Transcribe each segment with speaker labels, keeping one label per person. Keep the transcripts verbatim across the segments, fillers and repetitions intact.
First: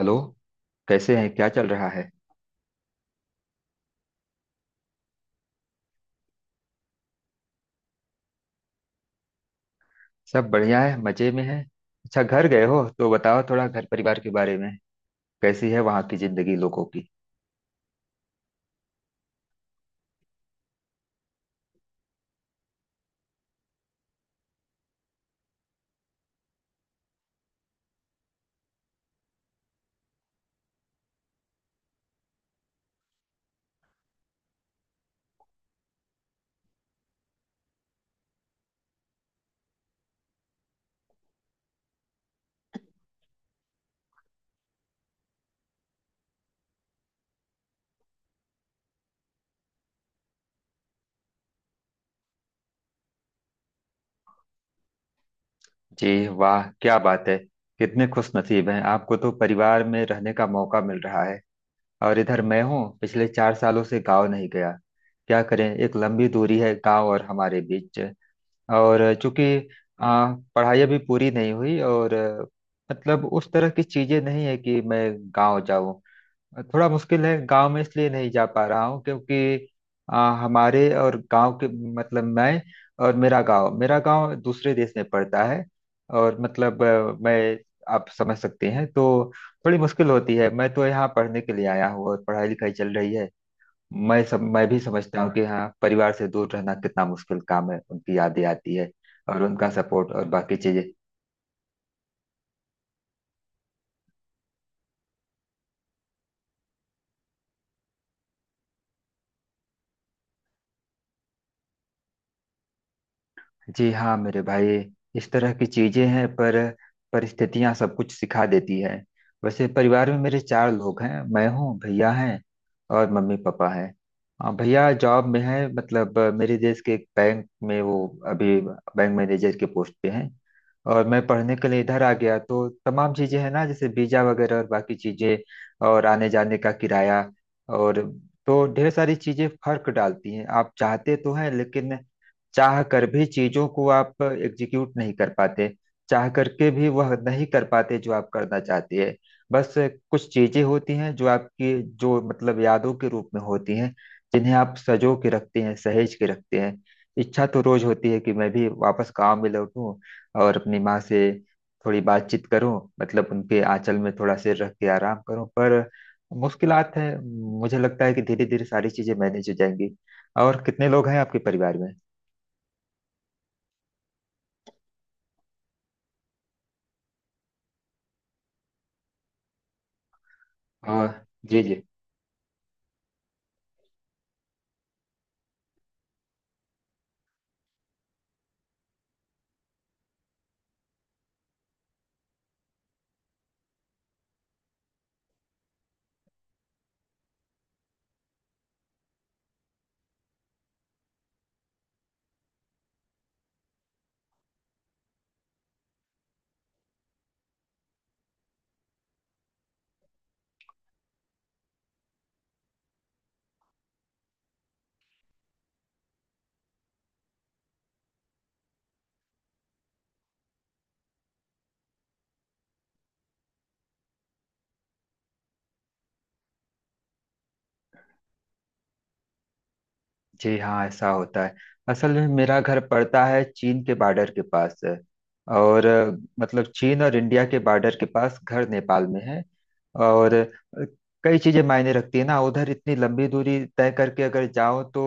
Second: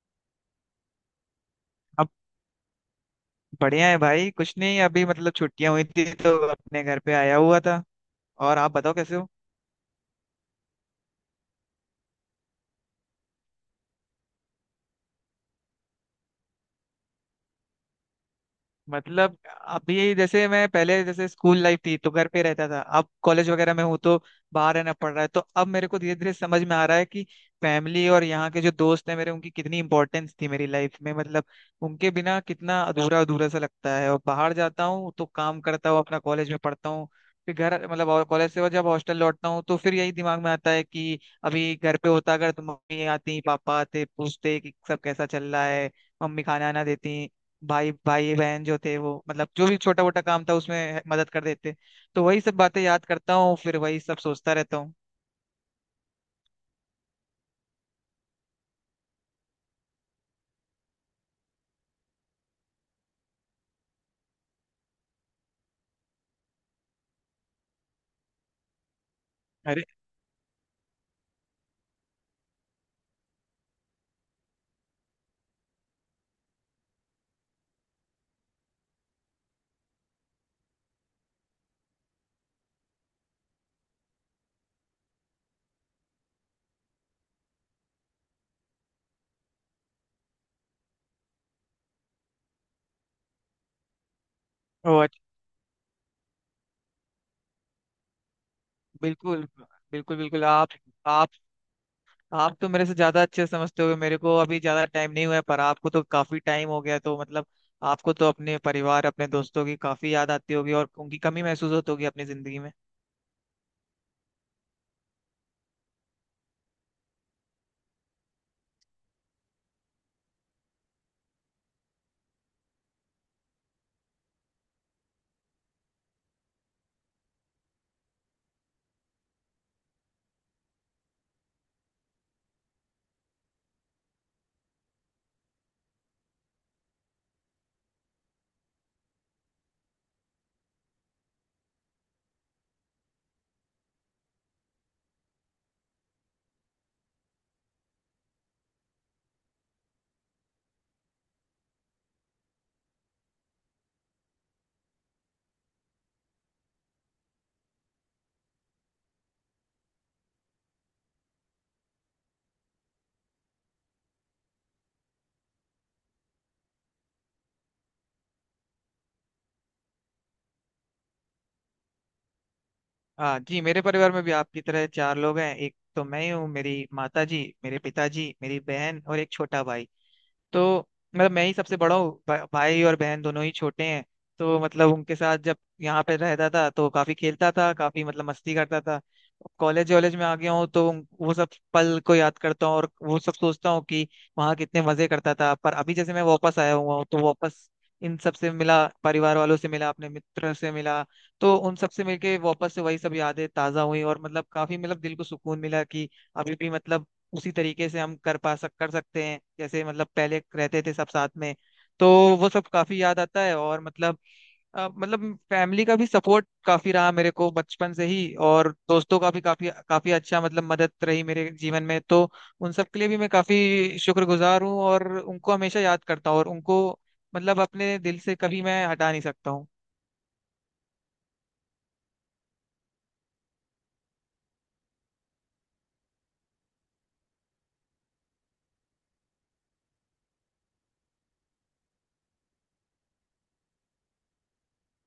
Speaker 1: Hello. कैसे हैं? क्या चल रहा
Speaker 2: अब
Speaker 1: है?
Speaker 2: बढ़िया है भाई। कुछ नहीं, अभी मतलब छुट्टियां हुई थी तो अपने घर पे आया हुआ था। और आप बताओ कैसे हो।
Speaker 1: सब बढ़िया है, मजे में है। अच्छा, घर गए हो तो बताओ थोड़ा घर परिवार के बारे में। कैसी है वहाँ की जिंदगी, लोगों की?
Speaker 2: मतलब अभी जैसे मैं पहले जैसे स्कूल लाइफ थी तो घर पे रहता था, अब कॉलेज वगैरह में हूँ तो बाहर रहना पड़ रहा है। तो अब मेरे को धीरे धीरे समझ में आ रहा है कि फैमिली और यहाँ के जो दोस्त हैं मेरे, उनकी कितनी इंपॉर्टेंस थी मेरी लाइफ में। मतलब उनके बिना कितना अधूरा अधूरा सा लगता है। और बाहर जाता हूँ तो काम करता हूँ अपना, कॉलेज में पढ़ता हूँ, फिर घर मतलब, और कॉलेज से, और जब हॉस्टल लौटता हूँ तो फिर यही दिमाग में आता है कि अभी घर पे होता अगर तो मम्मी आती, पापा आते, पूछते कि सब कैसा चल रहा है, मम्मी खाना आना देती, भाई भाई बहन जो थे वो मतलब जो भी छोटा मोटा काम था उसमें मदद कर देते। तो वही सब बातें याद करता हूँ, फिर वही सब सोचता रहता हूँ।
Speaker 1: जी वाह, क्या बात है। कितने खुश नसीब हैं आपको तो, परिवार में रहने का मौका मिल रहा है। और इधर मैं हूँ, पिछले चार सालों से गाँव नहीं गया। क्या करें, एक लंबी दूरी है गाँव और हमारे बीच। और चूंकि
Speaker 2: अरे।
Speaker 1: आ, पढ़ाई अभी पूरी नहीं हुई, और अ, मतलब उस तरह की चीजें नहीं है कि मैं गाँव जाऊँ। थोड़ा मुश्किल है, गांव में इसलिए नहीं जा पा रहा हूँ क्योंकि आ, हमारे और गांव के, मतलब मैं, और मेरा गांव मेरा गांव दूसरे देश में पड़ता है। और मतलब अ, मैं, आप समझ सकते हैं तो। थोड़ी मुश्किल होती है। मैं तो यहाँ पढ़ने के लिए आया हूँ और पढ़ाई लिखाई चल रही है। मैं सब मैं भी
Speaker 2: ओ अच्छा।
Speaker 1: समझता हूँ कि हाँ, परिवार से दूर रहना कितना मुश्किल काम है, उनकी यादें आती है। और
Speaker 2: बिल्कुल।
Speaker 1: उनका सपोर्ट
Speaker 2: बिल्कुल
Speaker 1: और
Speaker 2: बिल्कुल।
Speaker 1: बाकी
Speaker 2: आप
Speaker 1: चीजें।
Speaker 2: आप आप तो मेरे से ज्यादा अच्छे समझते हो। मेरे को अभी ज्यादा टाइम नहीं हुआ है, पर आपको तो काफी टाइम हो गया तो मतलब आपको तो अपने परिवार, अपने दोस्तों की काफी याद आती होगी और उनकी कमी महसूस होती होगी अपनी जिंदगी में।
Speaker 1: जी हाँ मेरे भाई। इस तरह की चीजें हैं, पर परिस्थितियां सब कुछ सिखा देती है। वैसे परिवार में मेरे चार लोग हैं। मैं हूँ, भैया हैं, और मम्मी पापा हैं। अ, भैया जॉब में है, मतलब अ, मेरे देश के एक बैंक में, वो अभी बैंक मैनेजर के पोस्ट पे हैं। और मैं पढ़ने के लिए इधर आ गया, तो तमाम चीजें हैं ना, जैसे वीजा वगैरह और बाकी चीजें। और आने जाने का किराया, और तो ढेर सारी चीजें फर्क डालती हैं, आप चाहते तो हैं, लेकिन चाह कर भी चीजों को आप एग्जीक्यूट नहीं कर पाते। चाह करके भी वह नहीं कर पाते जो आप करना चाहते हैं। बस, कुछ चीजें होती हैं जो आपकी, जो मतलब यादों के रूप में होती हैं, जिन्हें आप सजो के रखते हैं, सहेज के रखते हैं। इच्छा तो रोज होती है कि मैं भी वापस गाँव में लौटूं, और अपनी माँ से थोड़ी बातचीत करूं, मतलब उनके आंचल में थोड़ा सिर रख के आराम करूं, पर मुश्किलात है। मुझे लगता है कि धीरे धीरे सारी चीजें मैनेज हो जाएंगी। और कितने लोग हैं आपके परिवार में?
Speaker 2: हाँ जी, मेरे परिवार में भी आपकी तरह चार लोग हैं। एक तो मैं ही हूँ, मेरी माता जी, मेरे पिताजी, मेरी बहन और एक छोटा भाई। तो
Speaker 1: हाँ
Speaker 2: मतलब मैं ही
Speaker 1: जी
Speaker 2: सबसे
Speaker 1: जी।
Speaker 2: बड़ा हूँ, भा, भाई और बहन दोनों ही छोटे हैं। तो मतलब उनके साथ जब यहाँ पे रहता था तो काफी खेलता था, काफी मतलब मस्ती करता था। कॉलेज वॉलेज में आ गया हूँ तो उन- वो सब पल को याद करता हूँ और वो सब सोचता हूँ कि वहाँ कितने मजे करता था। पर अभी जैसे मैं वापस आया हुआ हूँ तो वापस इन सब से मिला, परिवार वालों से मिला, अपने मित्र से मिला। तो उन सब से मिलके वापस से वही सब यादें ताजा हुई, और मतलब काफी मतलब दिल को सुकून मिला कि अभी भी मतलब उसी तरीके से हम कर पा सक कर सकते हैं जैसे मतलब पहले रहते थे सब साथ में। तो वो सब काफी याद आता है। और मतलब अ, मतलब फैमिली का भी सपोर्ट काफी रहा मेरे को बचपन से ही, और दोस्तों का भी काफी काफी अच्छा मतलब मदद रही मेरे जीवन में। तो उन सब के लिए भी मैं काफी शुक्रगुजार हूँ और उनको हमेशा याद करता हूँ और उनको मतलब अपने दिल से कभी मैं हटा नहीं सकता हूँ।
Speaker 1: जी हाँ, ऐसा होता है। असल में मेरा घर पड़ता है, चीन के बॉर्डर के पास है। और अ, मतलब चीन और इंडिया के बॉर्डर के पास, घर नेपाल में है। और अ, कई चीजें मायने रखती है ना, उधर इतनी लंबी दूरी तय करके अगर जाओ तो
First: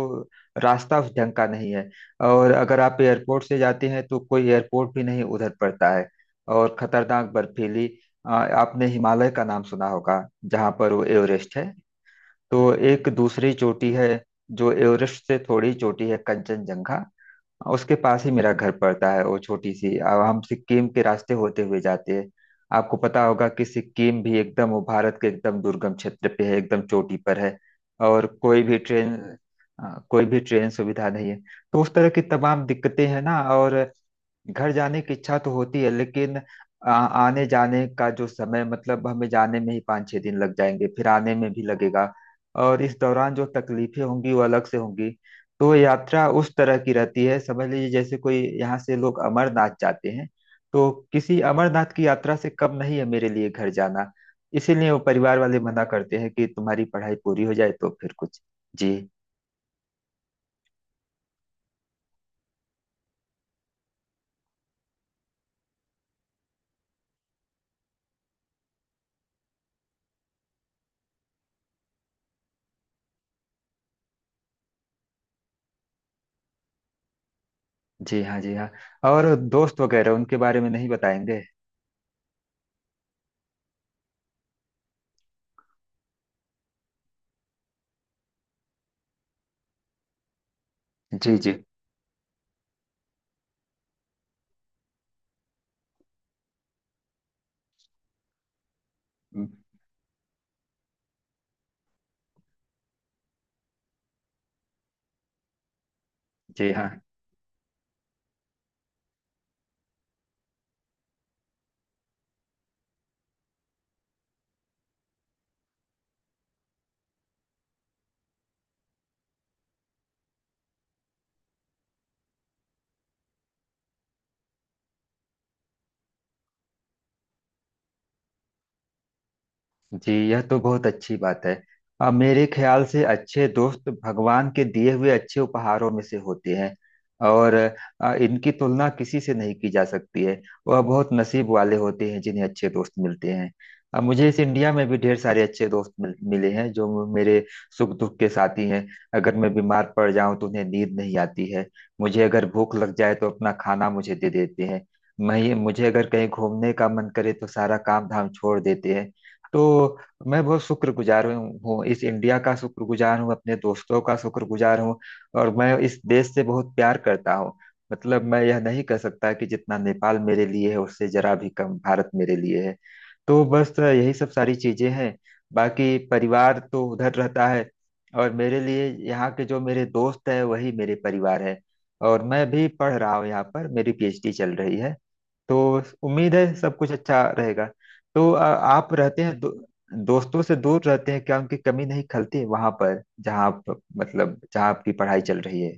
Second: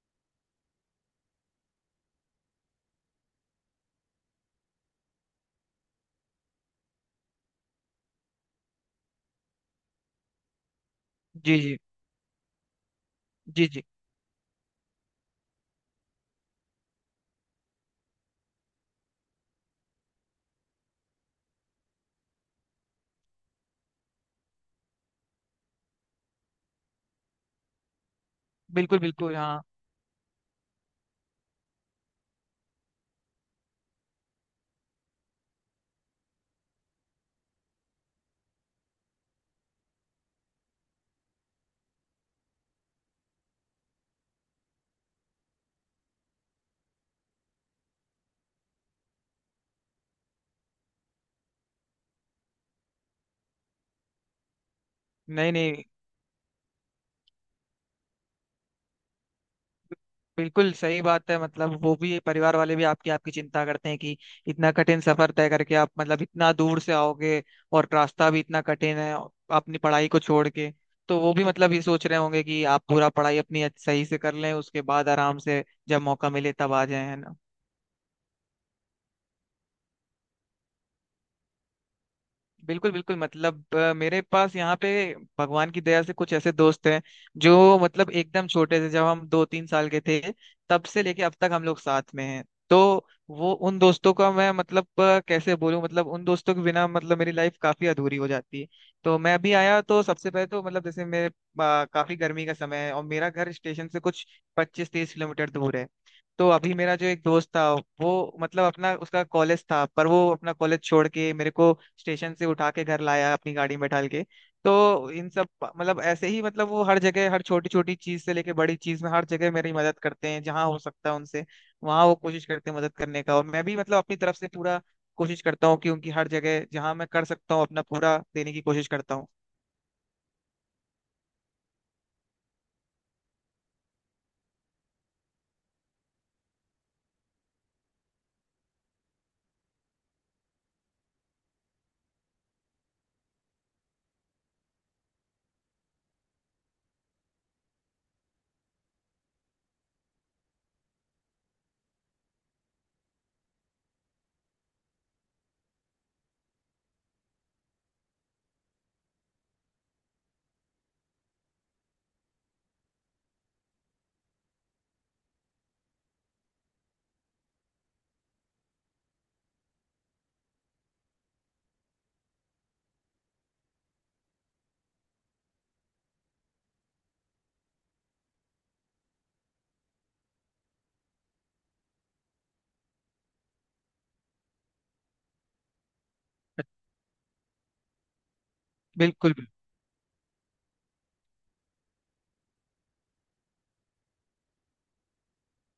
Speaker 1: रास्ता उस ढंग का नहीं है। और अगर आप एयरपोर्ट से जाते हैं, तो कोई एयरपोर्ट भी नहीं उधर पड़ता है। और खतरनाक बर्फीली। अ, आपने हिमालय का नाम सुना होगा, जहाँ पर वो एवरेस्ट
Speaker 2: जी
Speaker 1: है।
Speaker 2: जी।
Speaker 1: तो एक दूसरी
Speaker 2: जी जी।
Speaker 1: चोटी है, जो एवरेस्ट से थोड़ी छोटी है, कंचनजंघा। उसके पास ही मेरा घर पड़ता है, वो छोटी सी। अब हम सिक्किम के रास्ते होते हुए जाते हैं। आपको पता होगा कि सिक्किम भी एकदम वो भारत के एकदम दुर्गम क्षेत्र पे है, एकदम चोटी पर है। और कोई भी
Speaker 2: बिल्कुल
Speaker 1: ट्रेन
Speaker 2: बिल्कुल। हाँ।
Speaker 1: अ, कोई भी ट्रेन सुविधा नहीं है। तो उस तरह की तमाम दिक्कतें हैं ना, और घर जाने की इच्छा तो होती है, लेकिन आ, आने जाने का जो समय, मतलब हमें जाने में ही पाँच छः दिन लग जाएंगे, फिर आने में भी लगेगा। और इस दौरान जो तकलीफें होंगी वो अलग से होंगी। तो यात्रा उस तरह की रहती है, समझ लीजिए जैसे कोई यहाँ से लोग अमरनाथ जाते हैं, तो किसी अमरनाथ की यात्रा से कम नहीं है मेरे लिए घर जाना। इसीलिए वो परिवार
Speaker 2: नहीं
Speaker 1: वाले मना
Speaker 2: नहीं।
Speaker 1: करते हैं कि तुम्हारी पढ़ाई पूरी हो जाए तो फिर कुछ। जी,
Speaker 2: बिल्कुल सही बात है। मतलब वो भी, परिवार वाले भी आपकी आपकी चिंता करते हैं कि इतना कठिन सफर तय करके आप मतलब इतना दूर से आओगे, और रास्ता भी इतना कठिन है, अपनी पढ़ाई को छोड़ के। तो वो भी मतलब ये सोच रहे होंगे कि आप पूरा पढ़ाई अपनी अच्छ- सही से कर लें, उसके बाद आराम से जब मौका मिले तब आ जाए, है ना।
Speaker 1: जी हाँ, जी हाँ। और दोस्त वगैरह, उनके बारे में नहीं बताएंगे?
Speaker 2: बिल्कुल बिल्कुल। मतलब अ, मेरे पास यहाँ पे भगवान की दया से कुछ ऐसे दोस्त हैं जो मतलब एकदम छोटे से, जब हम दो तीन साल के थे तब से लेके अब तक
Speaker 1: जी,
Speaker 2: हम लोग साथ में हैं। तो वो, उन दोस्तों का मैं मतलब अ, कैसे बोलूं, मतलब उन दोस्तों के बिना मतलब मेरी लाइफ काफी अधूरी हो जाती है। तो मैं
Speaker 1: जी,
Speaker 2: अभी आया तो सबसे पहले तो मतलब जैसे मेरे अ, काफी गर्मी का समय है और मेरा घर स्टेशन से कुछ पच्चीस तीस किलोमीटर दूर है। तो
Speaker 1: जी
Speaker 2: अभी
Speaker 1: हाँ।
Speaker 2: मेरा जो एक दोस्त था, वो मतलब अपना, उसका कॉलेज था पर वो अपना कॉलेज छोड़ के मेरे को स्टेशन से उठा के घर लाया अपनी गाड़ी में ढाल के। तो इन सब मतलब ऐसे ही मतलब वो हर जगह, हर छोटी छोटी चीज से लेके बड़ी चीज में हर जगह मेरी मदद करते हैं। जहाँ हो सकता है उनसे वहाँ वो कोशिश करते हैं मदद करने का, और मैं भी मतलब अपनी तरफ से पूरा कोशिश करता हूँ कि उनकी हर जगह जहाँ मैं कर सकता हूँ अपना पूरा देने की कोशिश करता हूँ।
Speaker 1: जी, यह तो बहुत अच्छी बात है। अब मेरे ख्याल से अच्छे दोस्त भगवान के दिए हुए अच्छे उपहारों में से होते हैं। और अ, इनकी तुलना किसी से नहीं की जा सकती है। वह बहुत नसीब वाले होते हैं जिन्हें अच्छे दोस्त मिलते हैं। अब मुझे इस इंडिया में भी ढेर सारे अच्छे दोस्त मिल, मिले हैं, जो मेरे सुख दुख के साथी हैं। अगर मैं बीमार पड़ जाऊं तो उन्हें नींद नहीं आती है। मुझे अगर भूख लग जाए तो अपना खाना मुझे दे देते हैं। मैं मुझे अगर कहीं घूमने का मन करे तो सारा काम धाम छोड़ देते हैं। तो मैं बहुत शुक्रगुजार हूँ हूँ इस इंडिया का शुक्रगुजार हूँ, अपने दोस्तों का शुक्रगुजार हूँ। और मैं इस देश से बहुत प्यार करता हूँ। मतलब मैं यह नहीं कह सकता कि जितना नेपाल मेरे लिए है, उससे जरा भी कम भारत मेरे लिए है। तो बस यही सब सारी चीजें हैं। बाकी परिवार तो उधर रहता है, और मेरे लिए यहाँ के जो मेरे दोस्त हैं, वही मेरे परिवार है। और मैं भी पढ़ रहा हूँ, यहाँ पर मेरी पी एच डी चल रही है। तो उम्मीद है सब कुछ अच्छा रहेगा। तो अ, आप रहते
Speaker 2: बिल्कुल।
Speaker 1: हैं, दो, दोस्तों से दूर रहते हैं, क्या उनकी कमी नहीं खलती वहां पर जहाँ आप, मतलब जहाँ आपकी पढ़ाई चल रही है?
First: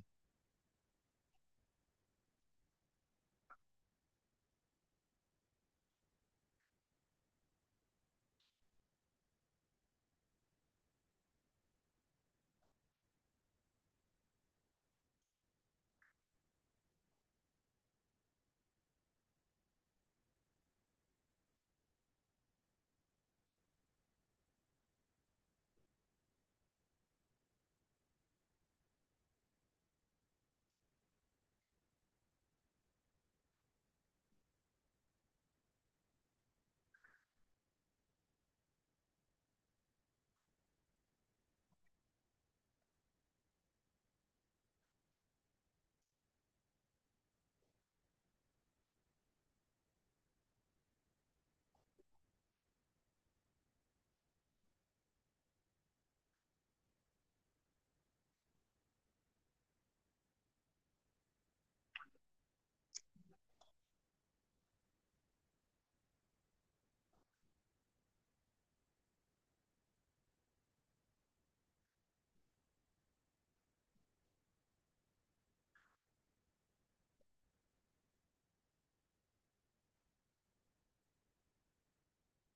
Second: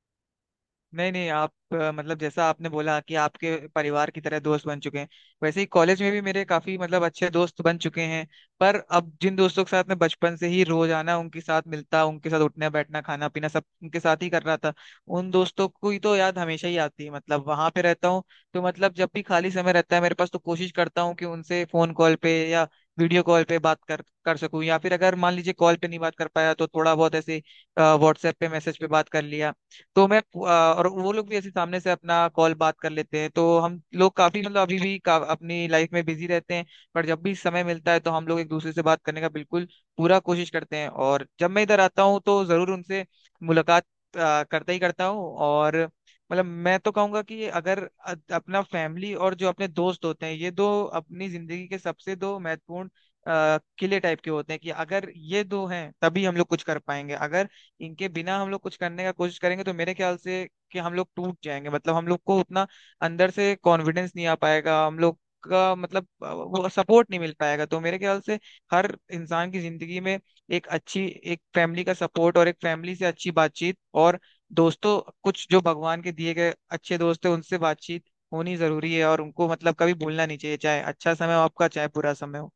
Speaker 2: नहीं नहीं। आप अ, मतलब जैसा आपने बोला कि आपके परिवार की तरह दोस्त बन चुके हैं, वैसे ही कॉलेज में भी मेरे काफी मतलब अच्छे दोस्त बन चुके हैं। पर अब जिन दोस्तों के साथ मैं बचपन से ही रोजाना उनके साथ मिलता, उनके साथ उठना बैठना खाना पीना सब उनके साथ ही कर रहा था, उन दोस्तों को ही तो याद हमेशा ही आती है। मतलब वहां पे रहता हूँ तो मतलब जब भी खाली समय रहता है मेरे पास तो कोशिश करता हूँ कि उनसे फोन कॉल पे या वीडियो कॉल पे बात कर कर सकूं, या फिर अगर मान लीजिए कॉल पे नहीं बात कर पाया तो थोड़ा बहुत ऐसे व्हाट्सएप पे मैसेज पे बात कर लिया। तो मैं अ, और वो लोग भी ऐसे सामने से अपना कॉल बात कर लेते हैं। तो हम लोग काफी मतलब अभी भी का, अपनी लाइफ में बिजी रहते हैं, पर जब भी समय मिलता है तो हम लोग एक दूसरे से बात करने का बिल्कुल पूरा कोशिश करते हैं। और जब मैं इधर आता हूँ तो जरूर उनसे मुलाकात अ, करता ही करता हूँ। और मतलब मैं तो कहूंगा कि अगर अ- अपना फैमिली और जो अपने दोस्त होते हैं, ये दो अपनी जिंदगी के सबसे दो महत्वपूर्ण अ, किले टाइप के होते हैं कि अगर ये दो हैं तभी हम लोग कुछ कर पाएंगे। अगर इनके बिना हम लोग कुछ करने का कोशिश करेंगे तो मेरे ख्याल से कि हम लोग टूट जाएंगे। मतलब हम लोग को उतना अंदर से कॉन्फिडेंस नहीं आ पाएगा, हम लोग का मतलब अ, वो सपोर्ट नहीं मिल पाएगा। तो मेरे ख्याल से हर इंसान की जिंदगी में एक अच्छी, एक फैमिली का सपोर्ट और एक फैमिली से अच्छी बातचीत, और दोस्तों, कुछ जो भगवान के दिए गए अच्छे दोस्त है, उनसे बातचीत होनी जरूरी है। और उनको मतलब कभी भूलना नहीं चाहिए, चाहे अच्छा समय हो आपका चाहे बुरा समय हो।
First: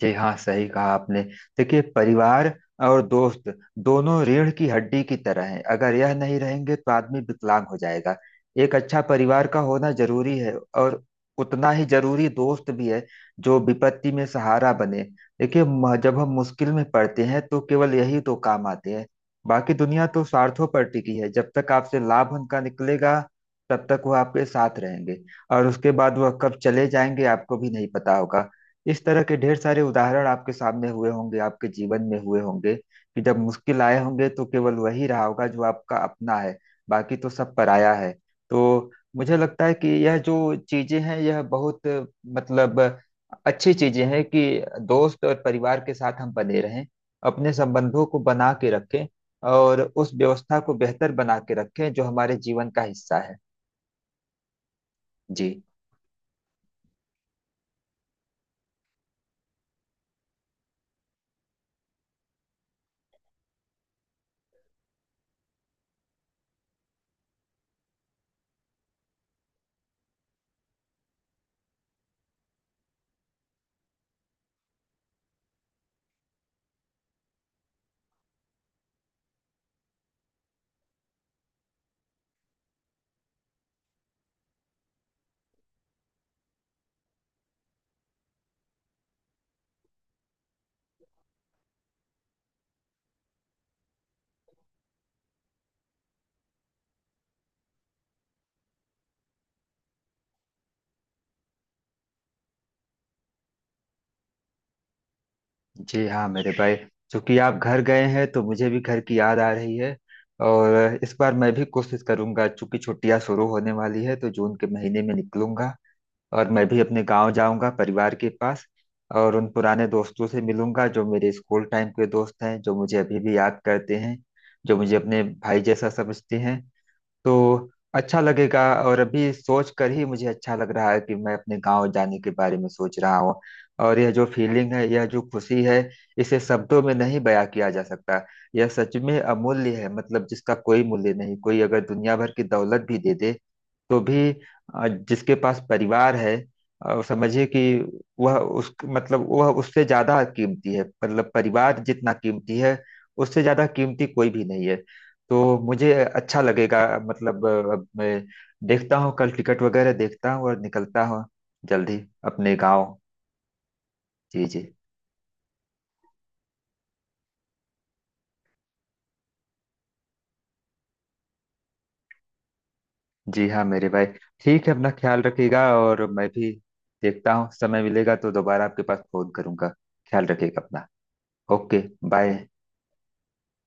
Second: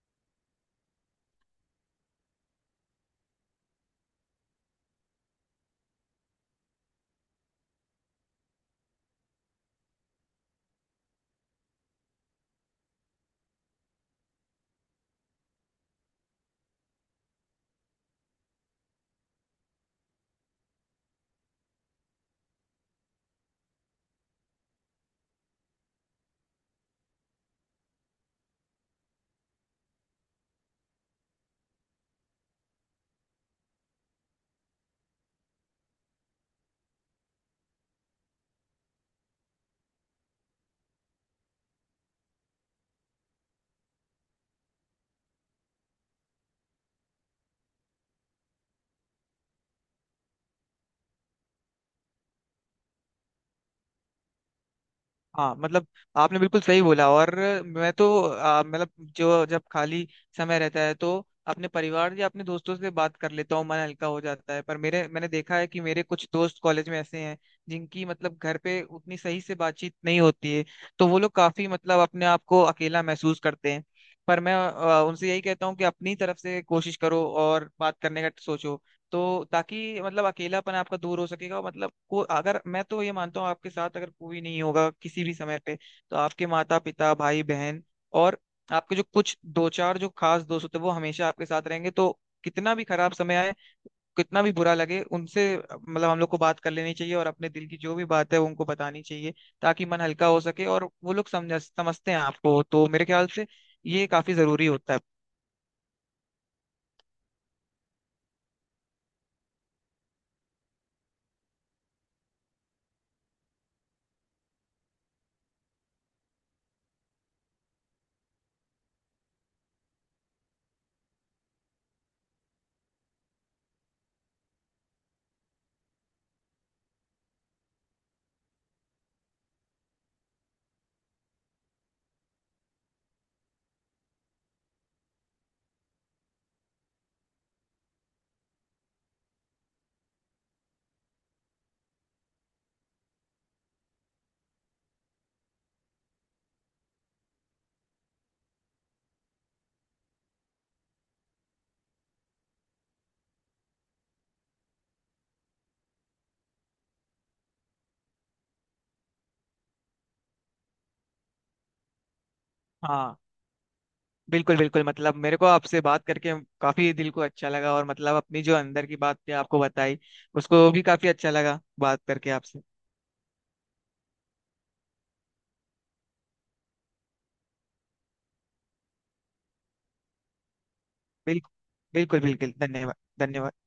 Speaker 1: जी हाँ, सही कहा आपने। देखिए, परिवार और दोस्त दोनों रीढ़ की हड्डी की तरह हैं, अगर यह नहीं रहेंगे तो आदमी विकलांग हो जाएगा। एक अच्छा परिवार का होना जरूरी है, और उतना ही जरूरी दोस्त भी है, जो विपत्ति में सहारा बने। देखिए, म- जब हम मुश्किल में पड़ते हैं तो केवल यही दो काम आते हैं। बाकी दुनिया तो स्वार्थों पर टिकी है, जब तक आपसे लाभ उनका निकलेगा तब तक वो आपके साथ रहेंगे, और उसके बाद वह कब चले जाएंगे, आपको भी नहीं पता होगा। इस तरह के ढेर सारे उदाहरण आपके सामने हुए होंगे, आपके जीवन में हुए होंगे, कि जब मुश्किल आए होंगे तो केवल वही रहा होगा जो आपका अपना है। बाकी तो सब पराया है। तो मुझे लगता है कि यह जो चीजें हैं, यह बहुत, मतलब, अच्छी चीजें हैं कि दोस्त और परिवार के साथ हम बने रहें, अपने संबंधों को बना के रखें, और उस व्यवस्था को बेहतर बना के रखें जो हमारे जीवन का हिस्सा है।
Speaker 2: हाँ,
Speaker 1: जी।
Speaker 2: मतलब आपने बिल्कुल सही बोला। और मैं तो आ, मतलब जो जब खाली समय रहता है तो अपने परिवार या अपने दोस्तों से बात कर लेता हूँ, मन हल्का हो जाता है। पर मेरे, मैंने देखा है कि मेरे कुछ दोस्त कॉलेज में ऐसे हैं जिनकी मतलब घर पे उतनी सही से बातचीत नहीं होती है, तो वो लोग काफी मतलब अपने आप को अकेला महसूस करते हैं। पर मैं आ, उनसे यही कहता हूँ कि अपनी तरफ से कोशिश करो और बात करने का सोचो, तो ताकि मतलब अकेलापन आपका दूर हो सकेगा। मतलब को अगर, मैं तो ये मानता हूँ, आपके साथ अगर कोई नहीं होगा किसी भी समय पे तो आपके माता पिता, भाई बहन, और आपके जो कुछ दो चार जो खास दोस्त होते हैं वो हमेशा आपके साथ रहेंगे। तो कितना भी खराब समय आए, कितना भी बुरा लगे, उनसे मतलब हम लोग को बात कर लेनी चाहिए और अपने दिल की जो भी बात है वो उनको बतानी चाहिए, ताकि मन हल्का हो सके और वो लोग समझ समझते हैं आपको। तो मेरे ख्याल से ये काफी जरूरी होता है।
Speaker 1: जी हाँ मेरे भाई। चूंकि आप घर गए हैं तो मुझे भी घर की याद आ रही है। और इस बार मैं भी कोशिश करूंगा, चूंकि छुट्टियां शुरू होने वाली है, तो जून के महीने में निकलूंगा, और मैं भी अपने गांव जाऊंगा, परिवार के पास। और उन पुराने दोस्तों से मिलूंगा, जो मेरे स्कूल टाइम के दोस्त हैं, जो मुझे अभी भी याद करते हैं, जो मुझे अपने भाई जैसा समझते हैं। तो अच्छा लगेगा। और अभी सोच कर ही मुझे अच्छा लग रहा है कि मैं अपने गांव जाने के बारे में सोच रहा हूँ। और यह जो फीलिंग है, यह जो खुशी है, इसे शब्दों में नहीं बयां किया जा सकता। यह सच में अमूल्य है, मतलब जिसका कोई मूल्य नहीं, कोई अगर दुनिया भर की दौलत भी दे दे तो भी, अ, जिसके पास परिवार है, अ, समझिए कि वह उस मतलब वह उससे ज्यादा कीमती है, मतलब परिवार जितना कीमती है, उससे ज्यादा कीमती कोई भी नहीं है। तो मुझे अच्छा लगेगा, मतलब अ, अब मैं देखता हूँ, कल टिकट वगैरह देखता हूँ और निकलता हूँ जल्दी अपने गाँव।
Speaker 2: हाँ।
Speaker 1: जी,
Speaker 2: बिल्कुल
Speaker 1: जी,
Speaker 2: बिल्कुल। मतलब मेरे को आपसे बात करके काफी दिल को अच्छा लगा, और मतलब अपनी जो अंदर की बात थी आपको बताई, उसको भी काफी अच्छा लगा बात करके आपसे।
Speaker 1: जी हाँ मेरे भाई। ठीक है, अपना ख्याल रखिएगा, और मैं भी देखता हूँ, समय मिलेगा तो दोबारा आपके पास फोन करूंगा। ख्याल रखिएगा अपना।
Speaker 2: बिल्कुल।
Speaker 1: ओके।
Speaker 2: बिल्कुल
Speaker 1: बाय।
Speaker 2: बिल्कुल। धन्यवाद। धन्यवाद।